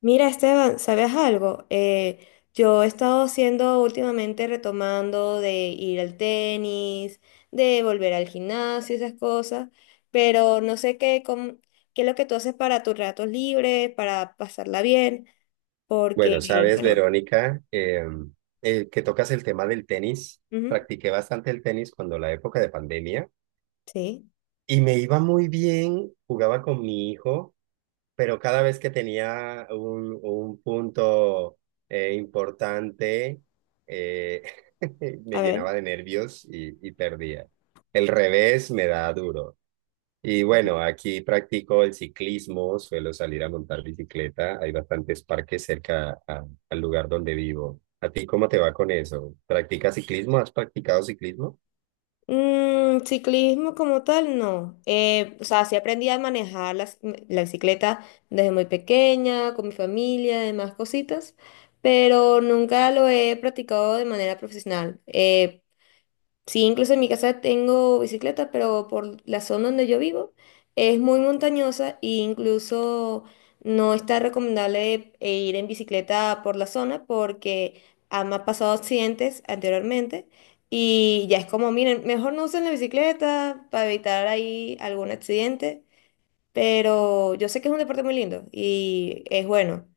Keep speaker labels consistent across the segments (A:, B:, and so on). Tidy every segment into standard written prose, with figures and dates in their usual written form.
A: Mira, Esteban, ¿sabes algo? Yo he estado haciendo últimamente retomando de ir al tenis, de volver al gimnasio, esas cosas, pero no sé qué, qué es lo que tú haces para tus ratos libres, para pasarla bien, porque,
B: Bueno, sabes,
A: bueno,
B: Verónica, que tocas el tema del tenis.
A: ujú,
B: Practiqué bastante el tenis cuando la época de pandemia
A: sí,
B: y me iba muy bien, jugaba con mi hijo, pero cada vez que tenía un punto importante, eh, me
A: a
B: llenaba
A: ver.
B: de nervios y perdía. El revés me da duro. Y bueno, aquí practico el ciclismo, suelo salir a montar bicicleta. Hay bastantes parques cerca al lugar donde vivo. ¿A ti cómo te va con eso? ¿Practicas ciclismo? ¿Has practicado ciclismo?
A: Mm, ciclismo como tal, no. O sea, sí aprendí a manejar la bicicleta desde muy pequeña, con mi familia, demás cositas, pero nunca lo he practicado de manera profesional. Sí, incluso en mi casa tengo bicicleta, pero por la zona donde yo vivo es muy montañosa e incluso no está recomendable ir en bicicleta por la zona porque me han pasado accidentes anteriormente y ya es como, miren, mejor no usen la bicicleta para evitar ahí algún accidente, pero yo sé que es un deporte muy lindo y es bueno.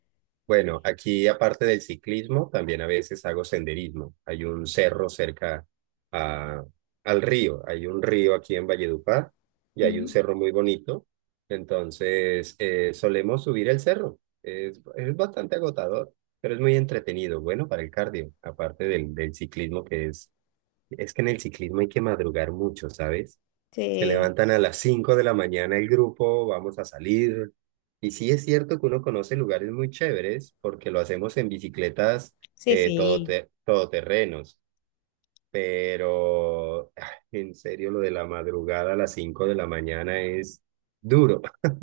B: Bueno, aquí aparte del ciclismo, también a veces hago senderismo. Hay un cerro cerca a- al río. Hay un río aquí en Valledupar y hay un
A: Ujú.
B: cerro muy bonito. Entonces, solemos subir el cerro. Es bastante agotador, pero es muy entretenido. Bueno, para el cardio, aparte del ciclismo que es que en el ciclismo hay que madrugar mucho, ¿sabes? Se
A: Sí,
B: levantan a las 5 de la mañana el grupo, vamos a salir. Y sí es cierto que uno conoce lugares muy chéveres porque lo hacemos en bicicletas
A: sí, sí.
B: todoterrenos, pero en serio lo de la madrugada a las 5 de la mañana es duro.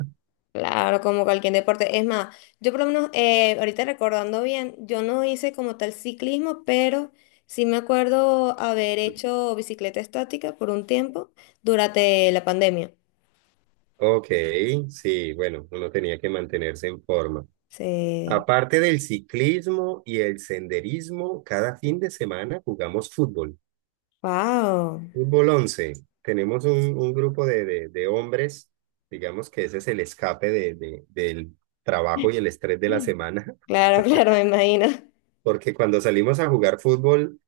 A: Claro, como cualquier deporte. Es más, yo por lo menos, ahorita recordando bien, yo no hice como tal ciclismo, pero sí me acuerdo haber hecho bicicleta estática por un tiempo durante la pandemia.
B: Ok, sí, bueno, uno tenía que mantenerse en forma.
A: Sí.
B: Aparte del ciclismo y el senderismo, cada fin de semana jugamos fútbol.
A: Wow.
B: Fútbol 11. Tenemos un grupo de hombres, digamos que ese es el escape del trabajo y el estrés de la semana.
A: Claro, claro, me imagino.
B: Porque cuando salimos a jugar fútbol,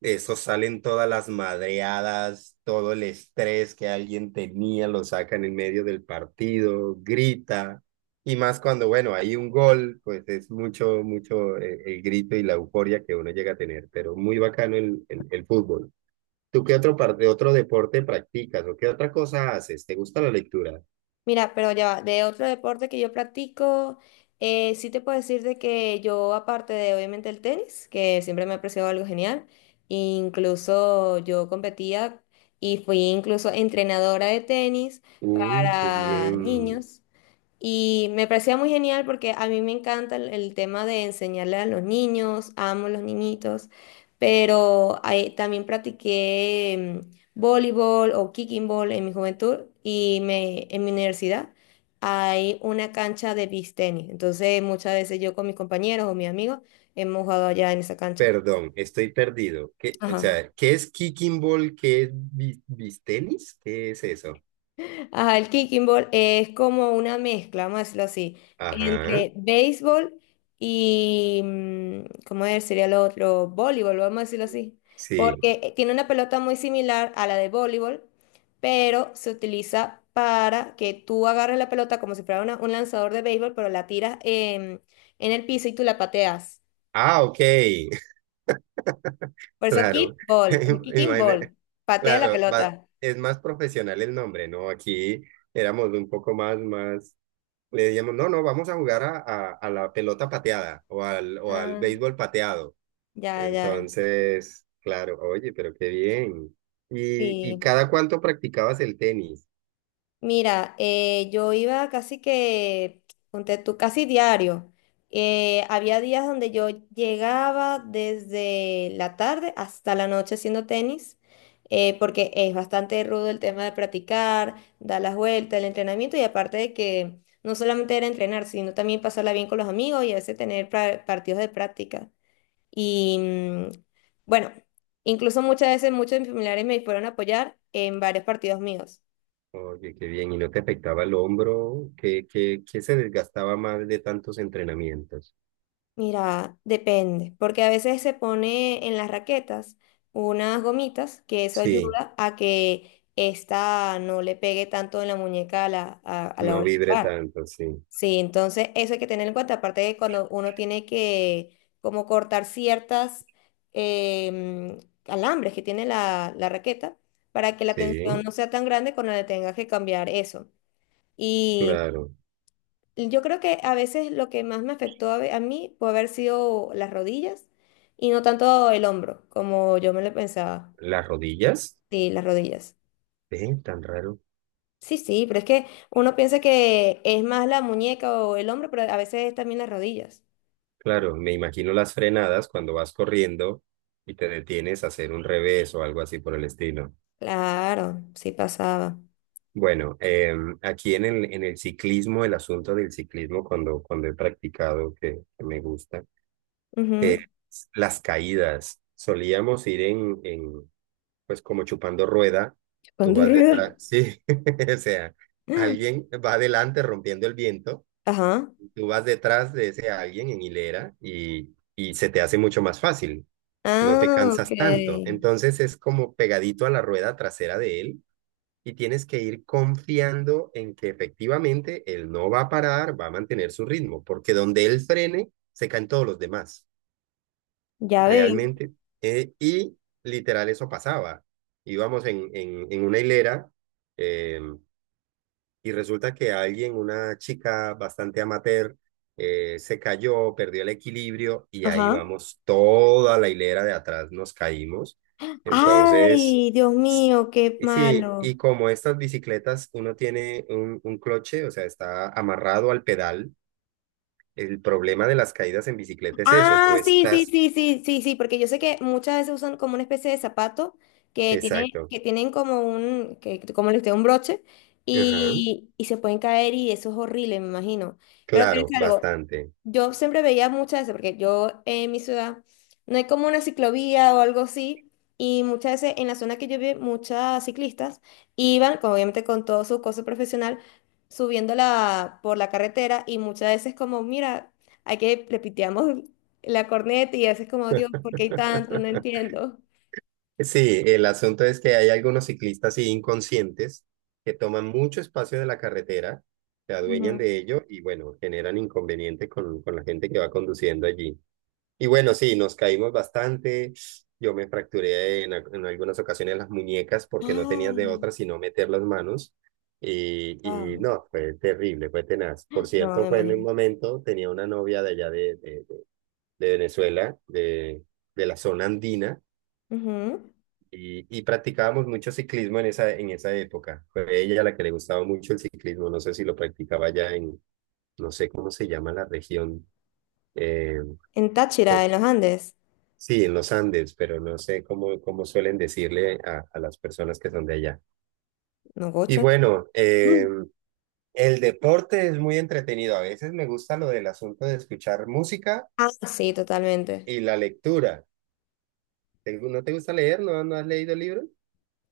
B: eso salen todas las madreadas, todo el estrés que alguien tenía, lo sacan en medio del partido, grita, y más cuando, bueno, hay un gol, pues es mucho, mucho grito y la euforia que uno llega a tener, pero muy bacano el fútbol. ¿Tú qué otro, de otro deporte practicas o qué otra cosa haces? ¿Te gusta la lectura?
A: Mira, pero ya va, de otro deporte que yo practico, sí te puedo decir de que yo, aparte de obviamente el tenis, que siempre me ha parecido algo genial, incluso yo competía y fui incluso entrenadora de tenis
B: Uy, qué
A: para
B: bien.
A: niños. Y me parecía muy genial porque a mí me encanta el tema de enseñarle a los niños, amo los niñitos, pero ahí también practiqué mm, voleibol o kicking ball en mi juventud y me, en mi universidad hay una cancha de beach tenis. Entonces muchas veces yo con mis compañeros o mis amigos hemos jugado allá en esa cancha.
B: Perdón, estoy perdido. ¿Qué, o
A: Ajá.
B: sea, qué es kicking ball? ¿Qué es bistenis? ¿Qué es eso?
A: Ajá, el kicking ball es como una mezcla, vamos a decirlo así,
B: Ajá,
A: entre béisbol y, mm, ¿cómo es? ¿Sería lo otro? Voleibol, vamos a decirlo así,
B: sí.
A: porque tiene una pelota muy similar a la de voleibol, pero se utiliza para que tú agarres la pelota como si fuera un lanzador de béisbol, pero la tiras en el piso y tú la pateas.
B: Ah, ok.
A: Por eso
B: Claro.
A: kickball, kicking
B: Imagina-
A: ball, patea la
B: claro,
A: pelota.
B: es más profesional el nombre, ¿no? Aquí éramos un poco más, más. Le decíamos, no, no, vamos a jugar a la pelota pateada o al
A: Ah,
B: béisbol pateado.
A: ya, ya,
B: Entonces, claro, oye, pero qué bien. Y
A: sí.
B: cada cuánto practicabas el tenis?
A: Mira, yo iba casi que, ponte tú, casi diario. Había días donde yo llegaba desde la tarde hasta la noche haciendo tenis, porque es bastante rudo el tema de practicar, dar las vueltas, el entrenamiento y aparte de que no solamente era entrenar, sino también pasarla bien con los amigos y a veces tener partidos de práctica. Y mm, bueno, incluso muchas veces muchos de mis familiares me fueron a apoyar en varios partidos míos.
B: Oye, qué bien. ¿Y no te afectaba el hombro? ¿Qué, qué, qué se desgastaba más de tantos entrenamientos?
A: Mira, depende, porque a veces se pone en las raquetas unas gomitas que eso
B: Sí,
A: ayuda a que esta no le pegue tanto en la muñeca a la
B: no
A: hora de
B: vibre
A: jugar.
B: tanto, sí.
A: Sí, entonces eso hay que tener en cuenta, aparte de cuando uno tiene que como cortar ciertas em, alambres que tiene la raqueta para que la
B: Sí,
A: tensión no sea tan grande cuando le tengas que cambiar eso.
B: claro.
A: Yo creo que a veces lo que más me afectó a mí puede haber sido las rodillas y no tanto el hombro, como yo me lo pensaba.
B: ¿Las rodillas?
A: Sí, las rodillas.
B: Tan raro.
A: Sí, sí, pero es que uno piensa que es más la muñeca o el hombro, pero a veces es también las rodillas.
B: Claro, me imagino las frenadas cuando vas corriendo y te detienes a hacer un revés o algo así por el estilo.
A: Claro, sí pasaba.
B: Bueno, aquí en el ciclismo, el asunto del ciclismo, cuando he practicado, que me gusta,
A: Ujú.
B: eh, las caídas. Solíamos ir pues como chupando rueda, tú
A: Cuando
B: vas
A: rueda.
B: detrás, sí, o sea, alguien va adelante rompiendo el viento,
A: Ajá.
B: tú vas detrás de ese alguien en hilera y se te hace mucho más fácil, no te
A: Ah,
B: cansas tanto.
A: ok.
B: Entonces es como pegadito a la rueda trasera de él y tienes que ir confiando en que efectivamente él no va a parar, va a mantener su ritmo, porque donde él frene, se caen todos los demás,
A: Ya veo.
B: realmente. Eh, y literal eso pasaba. Íbamos en una hilera eh, y resulta que alguien, una chica bastante amateur, se cayó, perdió el equilibrio y ahí
A: Ajá.
B: vamos toda la hilera de atrás, nos caímos. Entonces
A: Ay, Dios mío, qué
B: sí,
A: malo.
B: y como estas bicicletas, uno tiene un cloche, o sea, está amarrado al pedal. El problema de las caídas en bicicleta es eso, tú
A: Ah, sí, sí,
B: estás...
A: sí, sí, sí, sí, porque yo sé que muchas veces usan como una especie de zapato que tiene,
B: Exacto.
A: que tienen como un, que, como les digo, un broche
B: Ajá.
A: y se pueden caer y eso es horrible, me imagino. Pero te digo
B: Claro,
A: algo,
B: bastante.
A: yo siempre veía muchas veces, porque yo en mi ciudad no hay como una ciclovía o algo así, y muchas veces en la zona que yo vi, muchas ciclistas iban, como obviamente con todo su coso profesional, subiéndola por la carretera y muchas veces como, mira, hay que, le piteamos la corneta y haces como, Dios, ¿por qué hay tanto? No entiendo.
B: Sí, el asunto es que hay algunos ciclistas sí, inconscientes que toman mucho espacio de la carretera, se
A: Ujú.
B: adueñan de ello y bueno, generan inconveniente con la gente que va conduciendo allí. Y bueno, sí, nos caímos bastante. Yo me fracturé en algunas ocasiones las muñecas porque no tenías de
A: Ay,
B: otra sino meter las manos.
A: wow.
B: No, fue terrible, fue tenaz. Por
A: No, me
B: cierto, fue en un
A: imagino.
B: momento, tenía una novia de allá de Venezuela, de la zona andina,
A: Ujú.
B: y practicábamos mucho ciclismo en esa época. Fue ella la que le gustaba mucho el ciclismo, no sé si lo practicaba no sé cómo se llama la región, eh,
A: En Táchira, en los Andes,
B: sí, en los Andes, pero no sé cómo, cómo suelen decirle a las personas que son de allá.
A: no
B: Y
A: gochas.
B: bueno,
A: Mm.
B: el deporte es muy entretenido. A veces me gusta lo del asunto de escuchar música
A: Ah, sí, totalmente.
B: y la lectura. ¿No te gusta leer? ¿No, no has leído libros?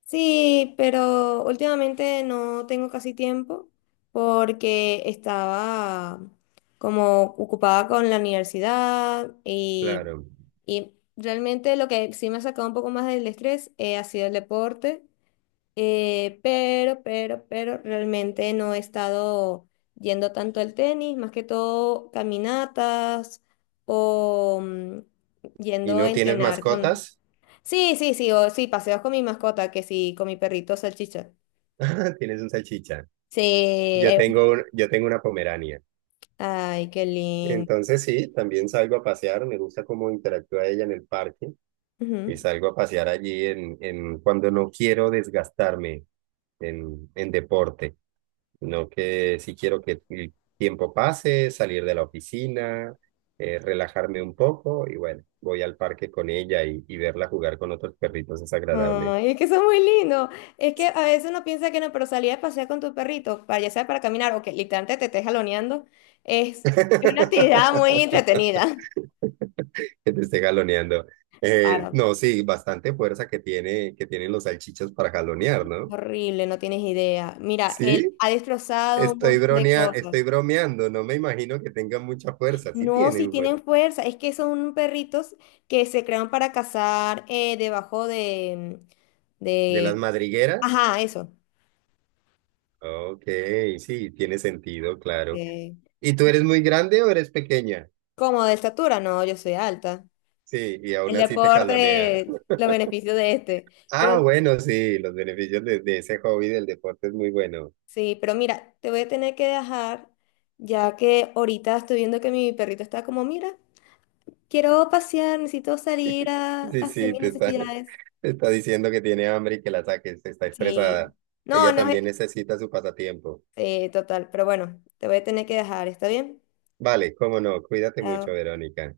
A: Sí, pero últimamente no tengo casi tiempo porque estaba como ocupada con la universidad
B: Claro.
A: y realmente lo que sí me ha sacado un poco más del estrés ha sido el deporte. Pero realmente no he estado yendo tanto al tenis, más que todo caminatas o mm,
B: ¿Y
A: yendo a
B: no tienes
A: entrenar con...
B: mascotas?
A: Sí, sí, sí, o sí, paseos con mi mascota, que sí, con mi perrito salchicha.
B: Tienes un salchicha.
A: Sí,
B: Yo tengo, yo tengo una pomerania.
A: ay, qué lindo.
B: Entonces sí, también salgo a pasear. Me gusta cómo interactúa ella en el parque y
A: Ujú.
B: salgo a pasear allí en cuando no quiero desgastarme en deporte, sino que si quiero que el tiempo pase, salir de la oficina, relajarme un poco y bueno, voy al parque con ella verla jugar con otros perritos es agradable.
A: Ay, es que son muy lindos. Es que a veces uno piensa que no, pero salir a pasear con tu perrito, para, ya sea para caminar o que literalmente te estés jaloneando, es es una actividad muy entretenida.
B: Que te esté jaloneando.
A: Claro.
B: No, sí, bastante fuerza que tiene, que tienen los salchichas para jalonear, ¿no?
A: Horrible, no tienes idea. Mira, él
B: Sí,
A: ha destrozado un
B: estoy
A: montón de
B: bronea, estoy
A: cosas.
B: bromeando, no me imagino que tengan mucha fuerza, sí
A: No, si
B: tienen, fuer-
A: tienen fuerza, es que son perritos que se crean para cazar debajo
B: De las
A: de...
B: madrigueras,
A: Ajá, eso.
B: ok, sí, tiene sentido, claro.
A: Eh,
B: ¿Y tú eres muy grande o eres pequeña?
A: como de estatura, no, yo soy alta.
B: Sí, y aún
A: El
B: así te jalonea.
A: deporte, los beneficios de este. Pero
B: Ah, bueno, sí, los beneficios de ese hobby del deporte es muy bueno.
A: sí, pero mira, te voy a tener que dejar, ya que ahorita estoy viendo que mi perrito está como, mira, quiero pasear, necesito salir a
B: Sí,
A: hacer
B: sí,
A: mis
B: te está,
A: necesidades.
B: te está diciendo que tiene hambre y que la saques, está
A: Sí.
B: estresada.
A: No,
B: Ella
A: no es...
B: también necesita su pasatiempo.
A: Sí, total. Pero bueno, te voy a tener que dejar. ¿Está bien?
B: Vale, cómo no, cuídate
A: Chao.
B: mucho, Verónica.